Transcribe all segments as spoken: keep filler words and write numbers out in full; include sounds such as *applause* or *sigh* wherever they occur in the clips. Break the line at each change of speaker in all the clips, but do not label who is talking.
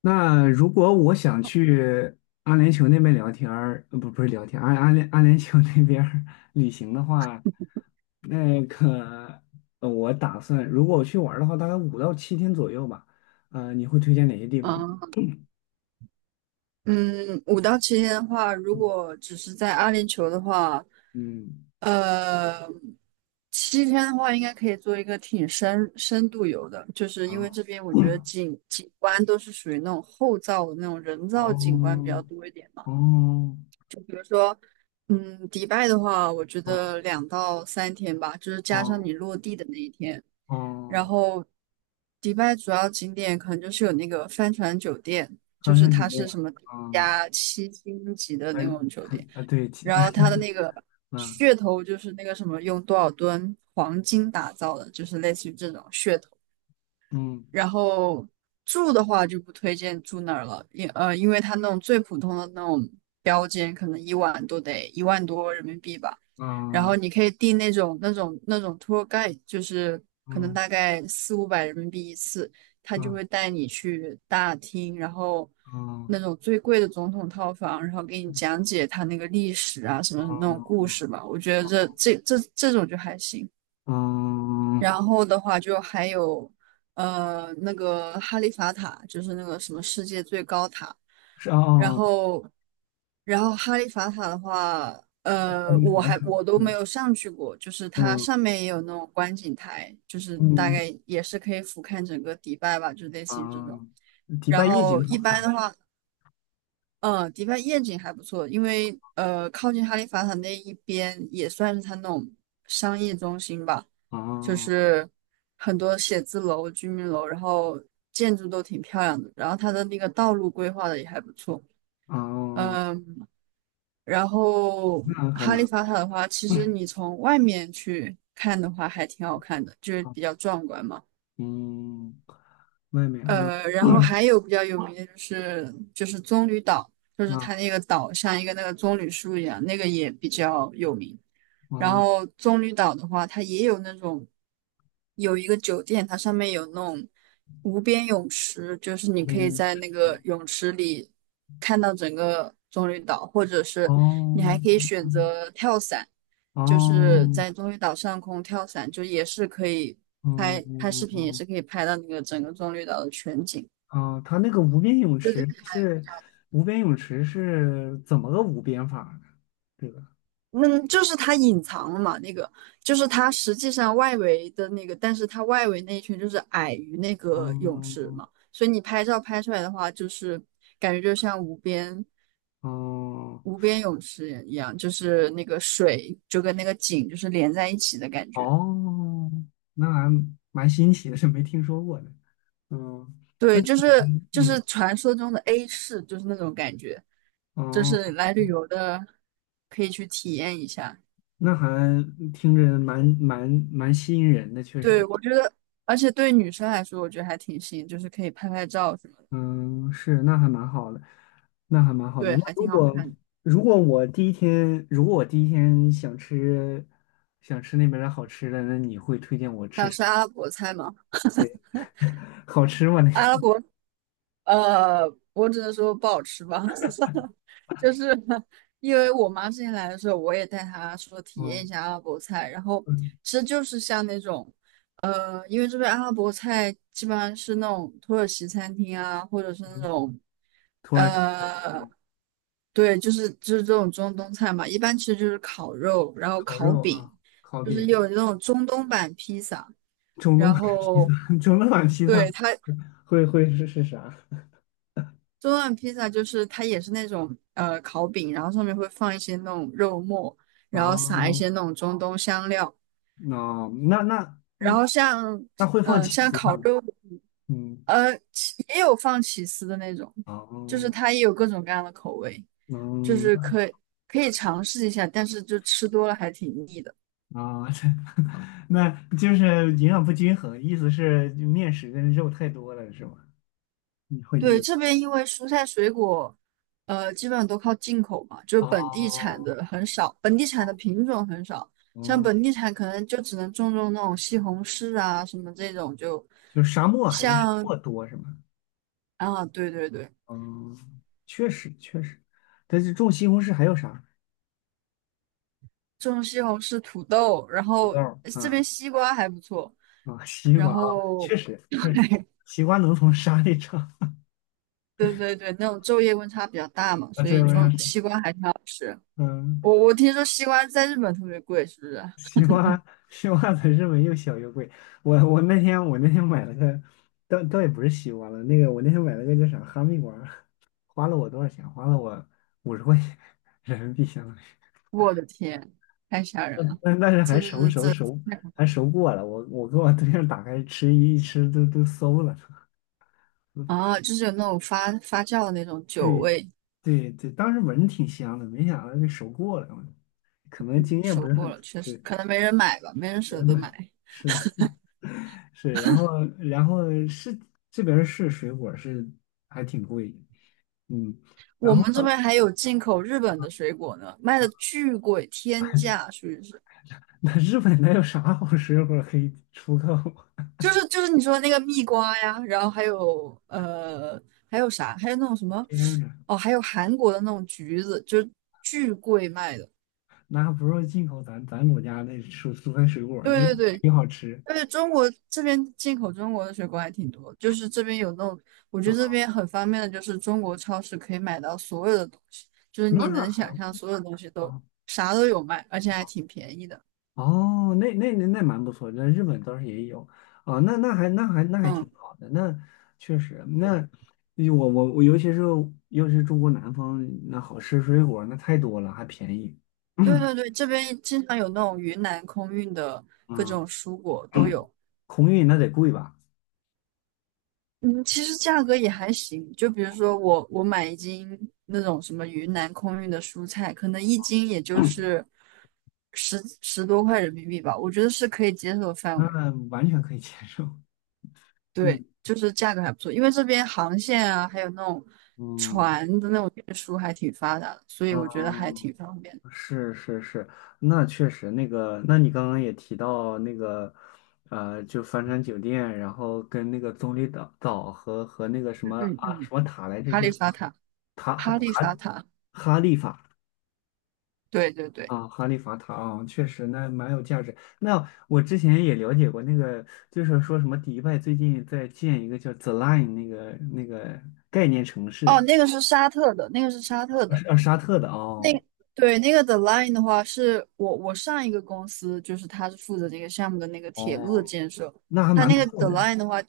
那如果我想去阿联酋那边聊天儿，呃不不是聊天，阿阿联阿联酋那边儿 *laughs* 旅行的话，那个呃我打算如果我去玩儿的话，大概五到七天左右吧。呃，你会推荐哪些地方呢？
啊，嗯，五到七天的话，如果只是在阿联酋的话，
嗯，
呃，七天的话应该可以做一个挺深深度游的，就是因为
啊，
这边我觉得景景观都是属于那种后造的那种人造景观比
哦，
较多一点嘛。
哦，
嗯，迪拜的话，我觉
哦，
得两到三天吧，就是加上
哦，
你落地的那一天。然
哦，
后迪拜主要景点可能就是有那个帆船酒店，
好
就是
像是
它
这
是什
样，
么
啊，
加七星级的
还
那种酒店，
啊，对，其
然后
*laughs*
它的那个
嗯
噱头就是那个什么用多少吨黄金打造的，就是类似于这种噱头。
嗯
然后住的话就不推荐住那儿了，因呃，因为它那种最普通的那种标间，可能一晚都得一万多人民币吧。然后
嗯
你可以订那种那种那种 tour guide，就是可能
嗯
大概四五百人民币一次，他就
嗯
会带你去大厅，然后那
嗯
种最贵的总统套房，然后给你讲解他那个历史啊什么什么那种故
嗯。
事吧。我觉得这这这这种就还行。
嗯，
然后的话就还有呃那个哈利法塔，就是那个什么世界最高塔。
是
然
哦，
后，然后哈利法塔的话，
是阿
呃，
姆斯
我还
特
我都没
嗯
有上去过，就是它
嗯
上面也有那种观景台，就是大
嗯
概也是可以俯瞰整个迪拜吧，就类似于这种。
嗯，迪
然
拜夜景
后一
好
般
看，
的话，嗯，迪拜夜景还不错，因为呃，靠近哈利法塔那一边也算是它那种商业中心吧，就
哦
是很多写字楼、居民楼，然后建筑都挺漂亮的，然后它的那个道路规划的也还不错，
哦，
嗯，然后
那还
哈
蛮，
利法塔的话，其实
嗯
你从外面去看的话还挺好看的，就是
好
比较壮观嘛。
嗯，外面啊，
呃，然后
嗯
还有比较有名的就是就是棕榈岛，就是它
啊
那个岛像一个那个棕榈树一样，那个也比较有名。然
啊，
后棕榈岛的话，它也有那种有一个酒店，它上面有那种无边泳池，就是你
旁边
可以
面
在那
是
个泳池里看到整个棕榈岛，或者是你还可以
哦
选择跳伞，就是
哦
在棕榈岛上空跳伞，就也是可以
嗯
拍拍视频，也是可以拍到那个整个棕榈岛的全景。
啊，它那个无边泳
对对，
池是无边泳池是怎么个无边法呢？这个，
嗯，就是它隐藏了嘛，那个就是它实际上外围的那个，但是它外围那一圈就是矮于那个泳池
哦
嘛，所以你拍照拍出来的话，就是感觉就像无边
哦。
无边泳池一样，就是那个水就跟那个景就是连在一起的感觉。
哦，那还蛮新奇的，是没听说过的。嗯，那
对，就是就
嗯，
是传说中的 A 市，就是那种感觉，就是
哦，
来旅游的可以去体验一下。
那还听着蛮蛮蛮吸引人的，确
对，
实。
我觉得，而且对女生来说，我觉得还挺新，就是可以拍拍照什么的。
嗯，是，那还蛮好的，那还蛮好
对，
的。那
还
如
挺好
果
看的。
如果我第一天，如果我第一天想吃想吃那边的好吃的，那你会推荐我吃什
吃
么
阿拉伯菜吗？
*laughs* 好吃吗？那
阿拉
个，
伯，呃，我只能说不好吃吧，*laughs* 就是因为我妈之前来的时候，我也带她说体验一
嗯
下阿拉伯菜，然后
嗯
其实就是像那种，呃，因为这边阿拉伯菜基本上是那种土耳其餐厅啊，或者是那
嗯，
种，
土耳其菜，
呃，
嗯，
对，就是就是这种中东菜嘛，一般其实就是烤肉，然后
烤
烤
肉
饼，
啊，烤
就是
饼，
有那种中东版披萨。
中东
然
版披
后
萨，*laughs* 中东版披萨。
对，它
会会是是啥
中段披萨就是它也是那种呃烤饼，然后上面会放一些那种肉末，然后撒一
啊？
些那种中东香料，
那那那
然后
嗯，
像
那会
嗯、
放
呃
起
像
司
烤
吗？
肉，
嗯，
呃起也有放起司的那种，就是
哦，
它也有各种各样的口味，就
嗯
是可以可以尝试一下，但是就吃多了还挺腻的。
啊，*laughs* 那就是营养不均衡，意思是面食跟肉太多了是吗？你会
对，
腻
这边因为蔬菜水果，呃，基本上都靠进口嘛，就是本地产
哦，
的很少，本地产的品种很少，像
嗯，
本地产可能就只能种种那种西红柿啊什么这种，就
就是沙漠还是沙
像
漠多是吗？
啊，对对对，
嗯，确实确实，但是种西红柿还有啥？
种西红柿、土豆，然
土
后
豆儿
这边
啊
西瓜还不错，
啊，西
然
瓜啊，
后
确实确实，
*laughs*
西瓜能从沙里长
对对对，那种昼夜温差比较大嘛，
啊，
所
这
以
有啥
种
说？
西瓜还挺好吃。
嗯。
我我听说西瓜在日本特别贵，是不是？
西瓜 *laughs* 西瓜才是没又小又贵。我我那天我那天买了个，倒倒也不是西瓜了，那个我那天买了个叫啥哈密瓜，花了我多少钱？花了我五十块钱人民币，相当于。
我的天，太吓
*laughs*
人
但
了！
但但是
这
还熟
这
熟
这
熟
这太可怕
还
了
熟过了，我我跟我对象打开吃一吃都都馊了。嗯
啊！就是有那种发发酵的那种酒
对
味，
对对，当时闻着挺香的，没想到给熟过了，可能
嗯，
经验不
收
是
过
很
了，
足。
确实
对，
可能没人买吧，没人舍
我
得
买
买。
是。是，然后然后是这边儿是水果儿是还挺贵的，嗯，
我
然后
们这
呢，
边还有进口日本的水果呢，卖的巨贵，天价，属于是，
那日本那有啥好水果儿可以出口？*laughs*
就是就是你说那个蜜瓜呀，然后还有呃还有啥，还有那种什么
天呐，
哦，还有韩国的那种橘子，就是巨贵卖的。
那不如进口咱咱国家那蔬蔬菜水果儿，那
对对对，
也好吃
而且中国这边进口中国的水果还挺多，就是这边有那种，我觉得这
啊，
边很方便的，就是中国超市可以买到所有的东西，就是
那
你
还
能想
好。
象所有东西都啥都有卖，而且还挺便宜的。
哦，那那那那蛮不错那日本倒是也有啊，那那还那还那还
嗯，
挺好的，那确实，
对，
那我我我尤其是尤其是中国南方，那好吃水果那太多了，还便宜，*clears throat*
对对对，这边经常有那种云南空运的各
啊，
种蔬果都有。
空运那得贵吧？
嗯，其实价格也还行。就比如说我我买一斤那种什么云南空运的蔬菜，可能一斤也就是十十多块人民币吧，我觉得是可以接受的范围。
那完全可以接受，
对，
嗯
就是价格还不错，因为这边航线啊，还有那种
嗯
船的那种运输还挺发达的，所以我觉得还
嗯，
挺方便。
是是是，那确实那个，那你刚刚也提到那个，呃，就帆船酒店，然后跟那个棕榈岛岛和和那个什
嗯
么
嗯
啊
嗯，
什么塔来着，
哈
叫
利法塔，
塔哈
哈利法
塔
塔，
哈利法
对对对，
啊，哈利法塔啊，确实那蛮有价值。那我之前也了解过那个，就是说什么迪拜最近在建一个叫 The Line 那个那个概念城
哦，
市，
那个是沙特的，那个是沙
呃
特的。
是啊沙特的
那
哦
对那个 The Line 的话，是我我上一个公司，就是他是负责这个项目的那个铁路的
哦，
建设。
那还
他
蛮
那个
酷
The
的哎
Line 的话，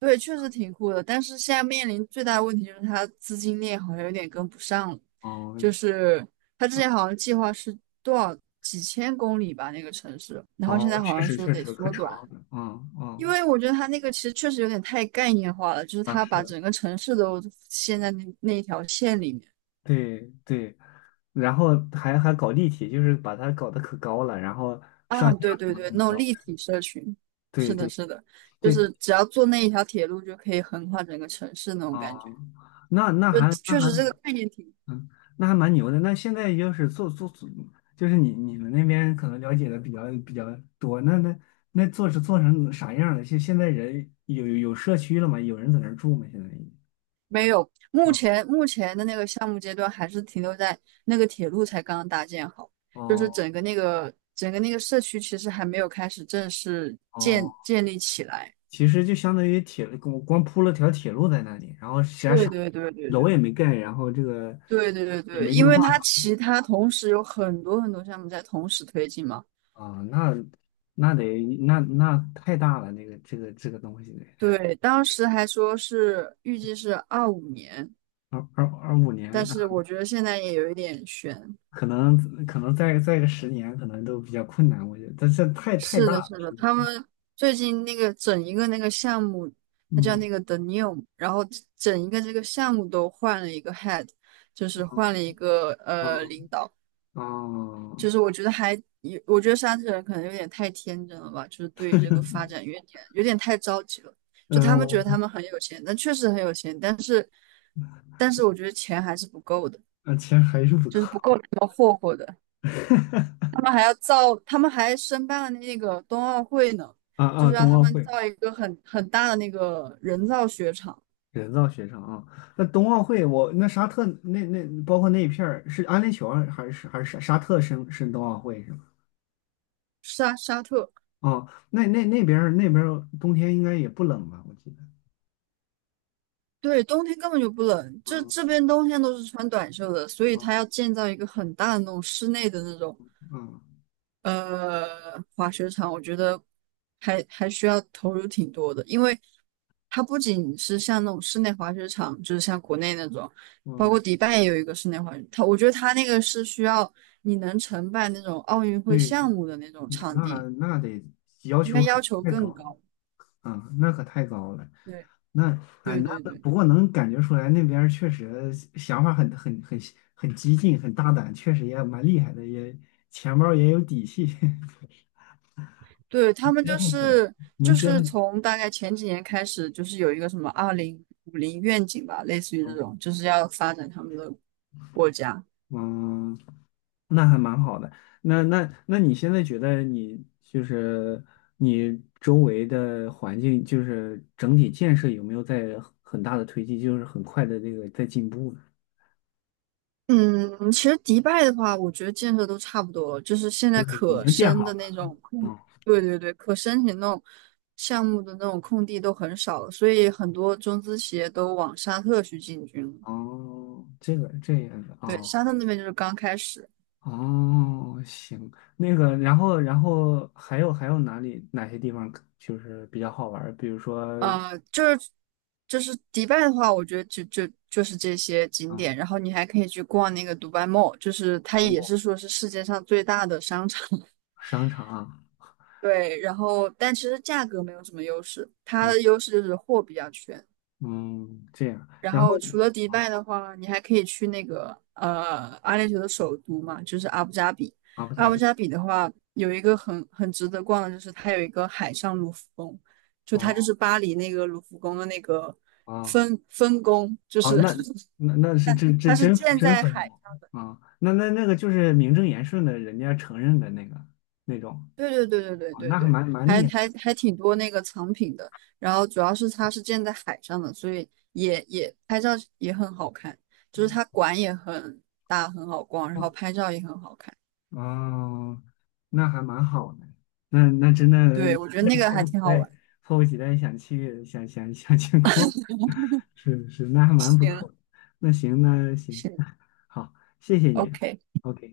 对，确实挺酷的，但是现在面临最大的问题就是他资金链好像有点跟不上了。
哦，
就是他之前好像计划是多少几千公里吧，那个城市，然后现
哦，
在好
确
像
实
说
确
得
实可
缩
长
短，
了，嗯
因
嗯
为我觉得他那个其实确实有点太概念化了，就是
啊
他把
是，
整个城市都陷在那那一条线里面。
对对，然后还还搞立体，就是把它搞得可高了，然后上
啊，
下
对
怎
对
么
对，
怎么
那种
着，
立体社群，是
对
的，
对
是的，就
对，
是只要坐那一条铁路就可以横跨整个城市那种感
啊、
觉，
那那
就
还那
确
还
实这个概念挺
嗯那还蛮牛的，那现在就是做做做，就是你你们那边可能了解的比较比较多，那那那做是做成啥样了？现现在人有有有社区了吗？有人在那儿住吗？现在已经
没有。目
啊
前目前的那个项目阶段还是停留在那个铁路才刚刚搭建好，就是
哦
整个那个整个那个社区其实还没有开始正式
哦。
建
哦
建立起来。
其实就相当于铁路，光光铺了条铁路在那里，然后其他
对
啥
对对对对
楼也没盖，然后这个
对对对
也
对，
没
因
绿
为
化
它其他同时有很多很多项目在同时推进嘛。
啊，那那得那那太大了，那个这个这个东西得
对，当时还说是预计是二五年，
二二二五
但
年，啊
是我觉得现在也有一点悬。
可能可能再再个十年，可能都比较困难，我觉得这这太太
是
大
的，
了，
是的，
实在
他
是
们最近那个整一个那个项目，它叫
嗯
那个 The New，然后整一个这个项目都换了一个 head，就是
嗯
换了一个呃
哦
领导，就是
嗯
我觉得还有，我觉得沙特人可能有点太天真了吧，就是对于这个发展有点有点太着急了。就他们觉得
呃，
他们很有钱，但确实很有钱，但是但是我觉得钱还是不够的。
呃钱还是不够
就是不够他们霍霍的。他
*laughs*
们还要造，他们还申办了那个冬奥会呢，
啊
就
啊，
是让
冬
他
奥
们
会
造一个很很大的那个人造雪场。
人造雪场啊，那冬奥会我那沙特那那包括那一片儿是安联酋还是还是沙沙特申申冬奥会是吗？
沙沙特。
哦，那那那边儿那边儿冬天应该也不冷吧？我记得。
对，冬天根本就不冷，这
嗯
这边冬天都是穿短袖的，所以他
嗯
要建造一个很大的那种室内的那种
嗯
呃，滑雪场我觉得还还需要投入挺多的，因为它不仅是像那种室内滑雪场，就是像国内那种，包括
嗯，
迪拜也有一个室内滑雪，它我觉得它那个是需要你能承办那种奥运会
对，
项目的那种
那
场
那
地，
那得要
应该
求
要
可
求
太高
更
了，
高。
嗯，那可太高了。
对
那啊，
对
那
对对
不过能感觉出来那边儿确实想法很很很很激进，很大胆，确实也蛮厉害的，也钱包儿也有底气。*laughs*
对，他们
折
就
腾死了，
是
能
就
折
是
腾
从大概前几年开始，就是有一个什么二零五零愿景吧，类似于这
嗯，
种，就是要发展他们的国家。
嗯那还蛮好的。那那那你现在觉得你就是你周围的环境，就是整体建设有没有在很大的推进，就是很快的这个在进步呢？
嗯，其实迪拜的话，我觉得建设都差不多了，就是现在
就是已
可
经建
申的
好
那
了。
种，空，
嗯，
对对对，可申请那种项目的那种空地都很少了，所以很多中资企业都往沙特去进军了。
哦，这个这样的
对，
哦
沙特那边就是刚开始，
哦，行，那个，然后然后还有还有哪里哪些地方就是比较好玩儿？比如说
呃，就是就是迪拜的话，我觉得就就就是这些景
啊，
点，
嗯
然后你还可以去逛那个迪拜 Mall，就是它
文
也
物
是说是世界上最大的商场。*laughs*
商场啊。
对，然后但其实价格没有什么优势，它
嗯
的优势就是货比较全。
嗯，这样，
然
然后
后除了迪
啊，
拜的话，你还可以去那个呃阿联酋的首都嘛，就是阿布扎比。
阿布
阿
扎
布
比，
扎比的话，有一个很很值得逛的，就是它有一个海上卢浮宫，就它就是
哦
巴黎那个卢浮宫的那个
哦
分分宫，就
哦，
是
那
*laughs*
那那是真
它
真
是
真
建
真
在
分
海
国
上。
啊，那那那个就是名正言顺的，人家承认的那个那种，
对对对对对
哦，
对
那还
对，
蛮蛮
还
厉害，
还还挺多那个藏品的。然后主要是它是建在海上的，所以也也拍照也很好看，就是它馆也很大，很好逛，然后拍照也很好看。
哦，那还蛮好的，那那真的
对，我觉得
那
那个
迫
还
不及
挺好
待，
玩。
迫不及待想去想想想去过，*laughs* 是是，那还蛮不
行，O K，
错的，那行那行，
行
*laughs* 好，谢谢
o
你
k
，OK。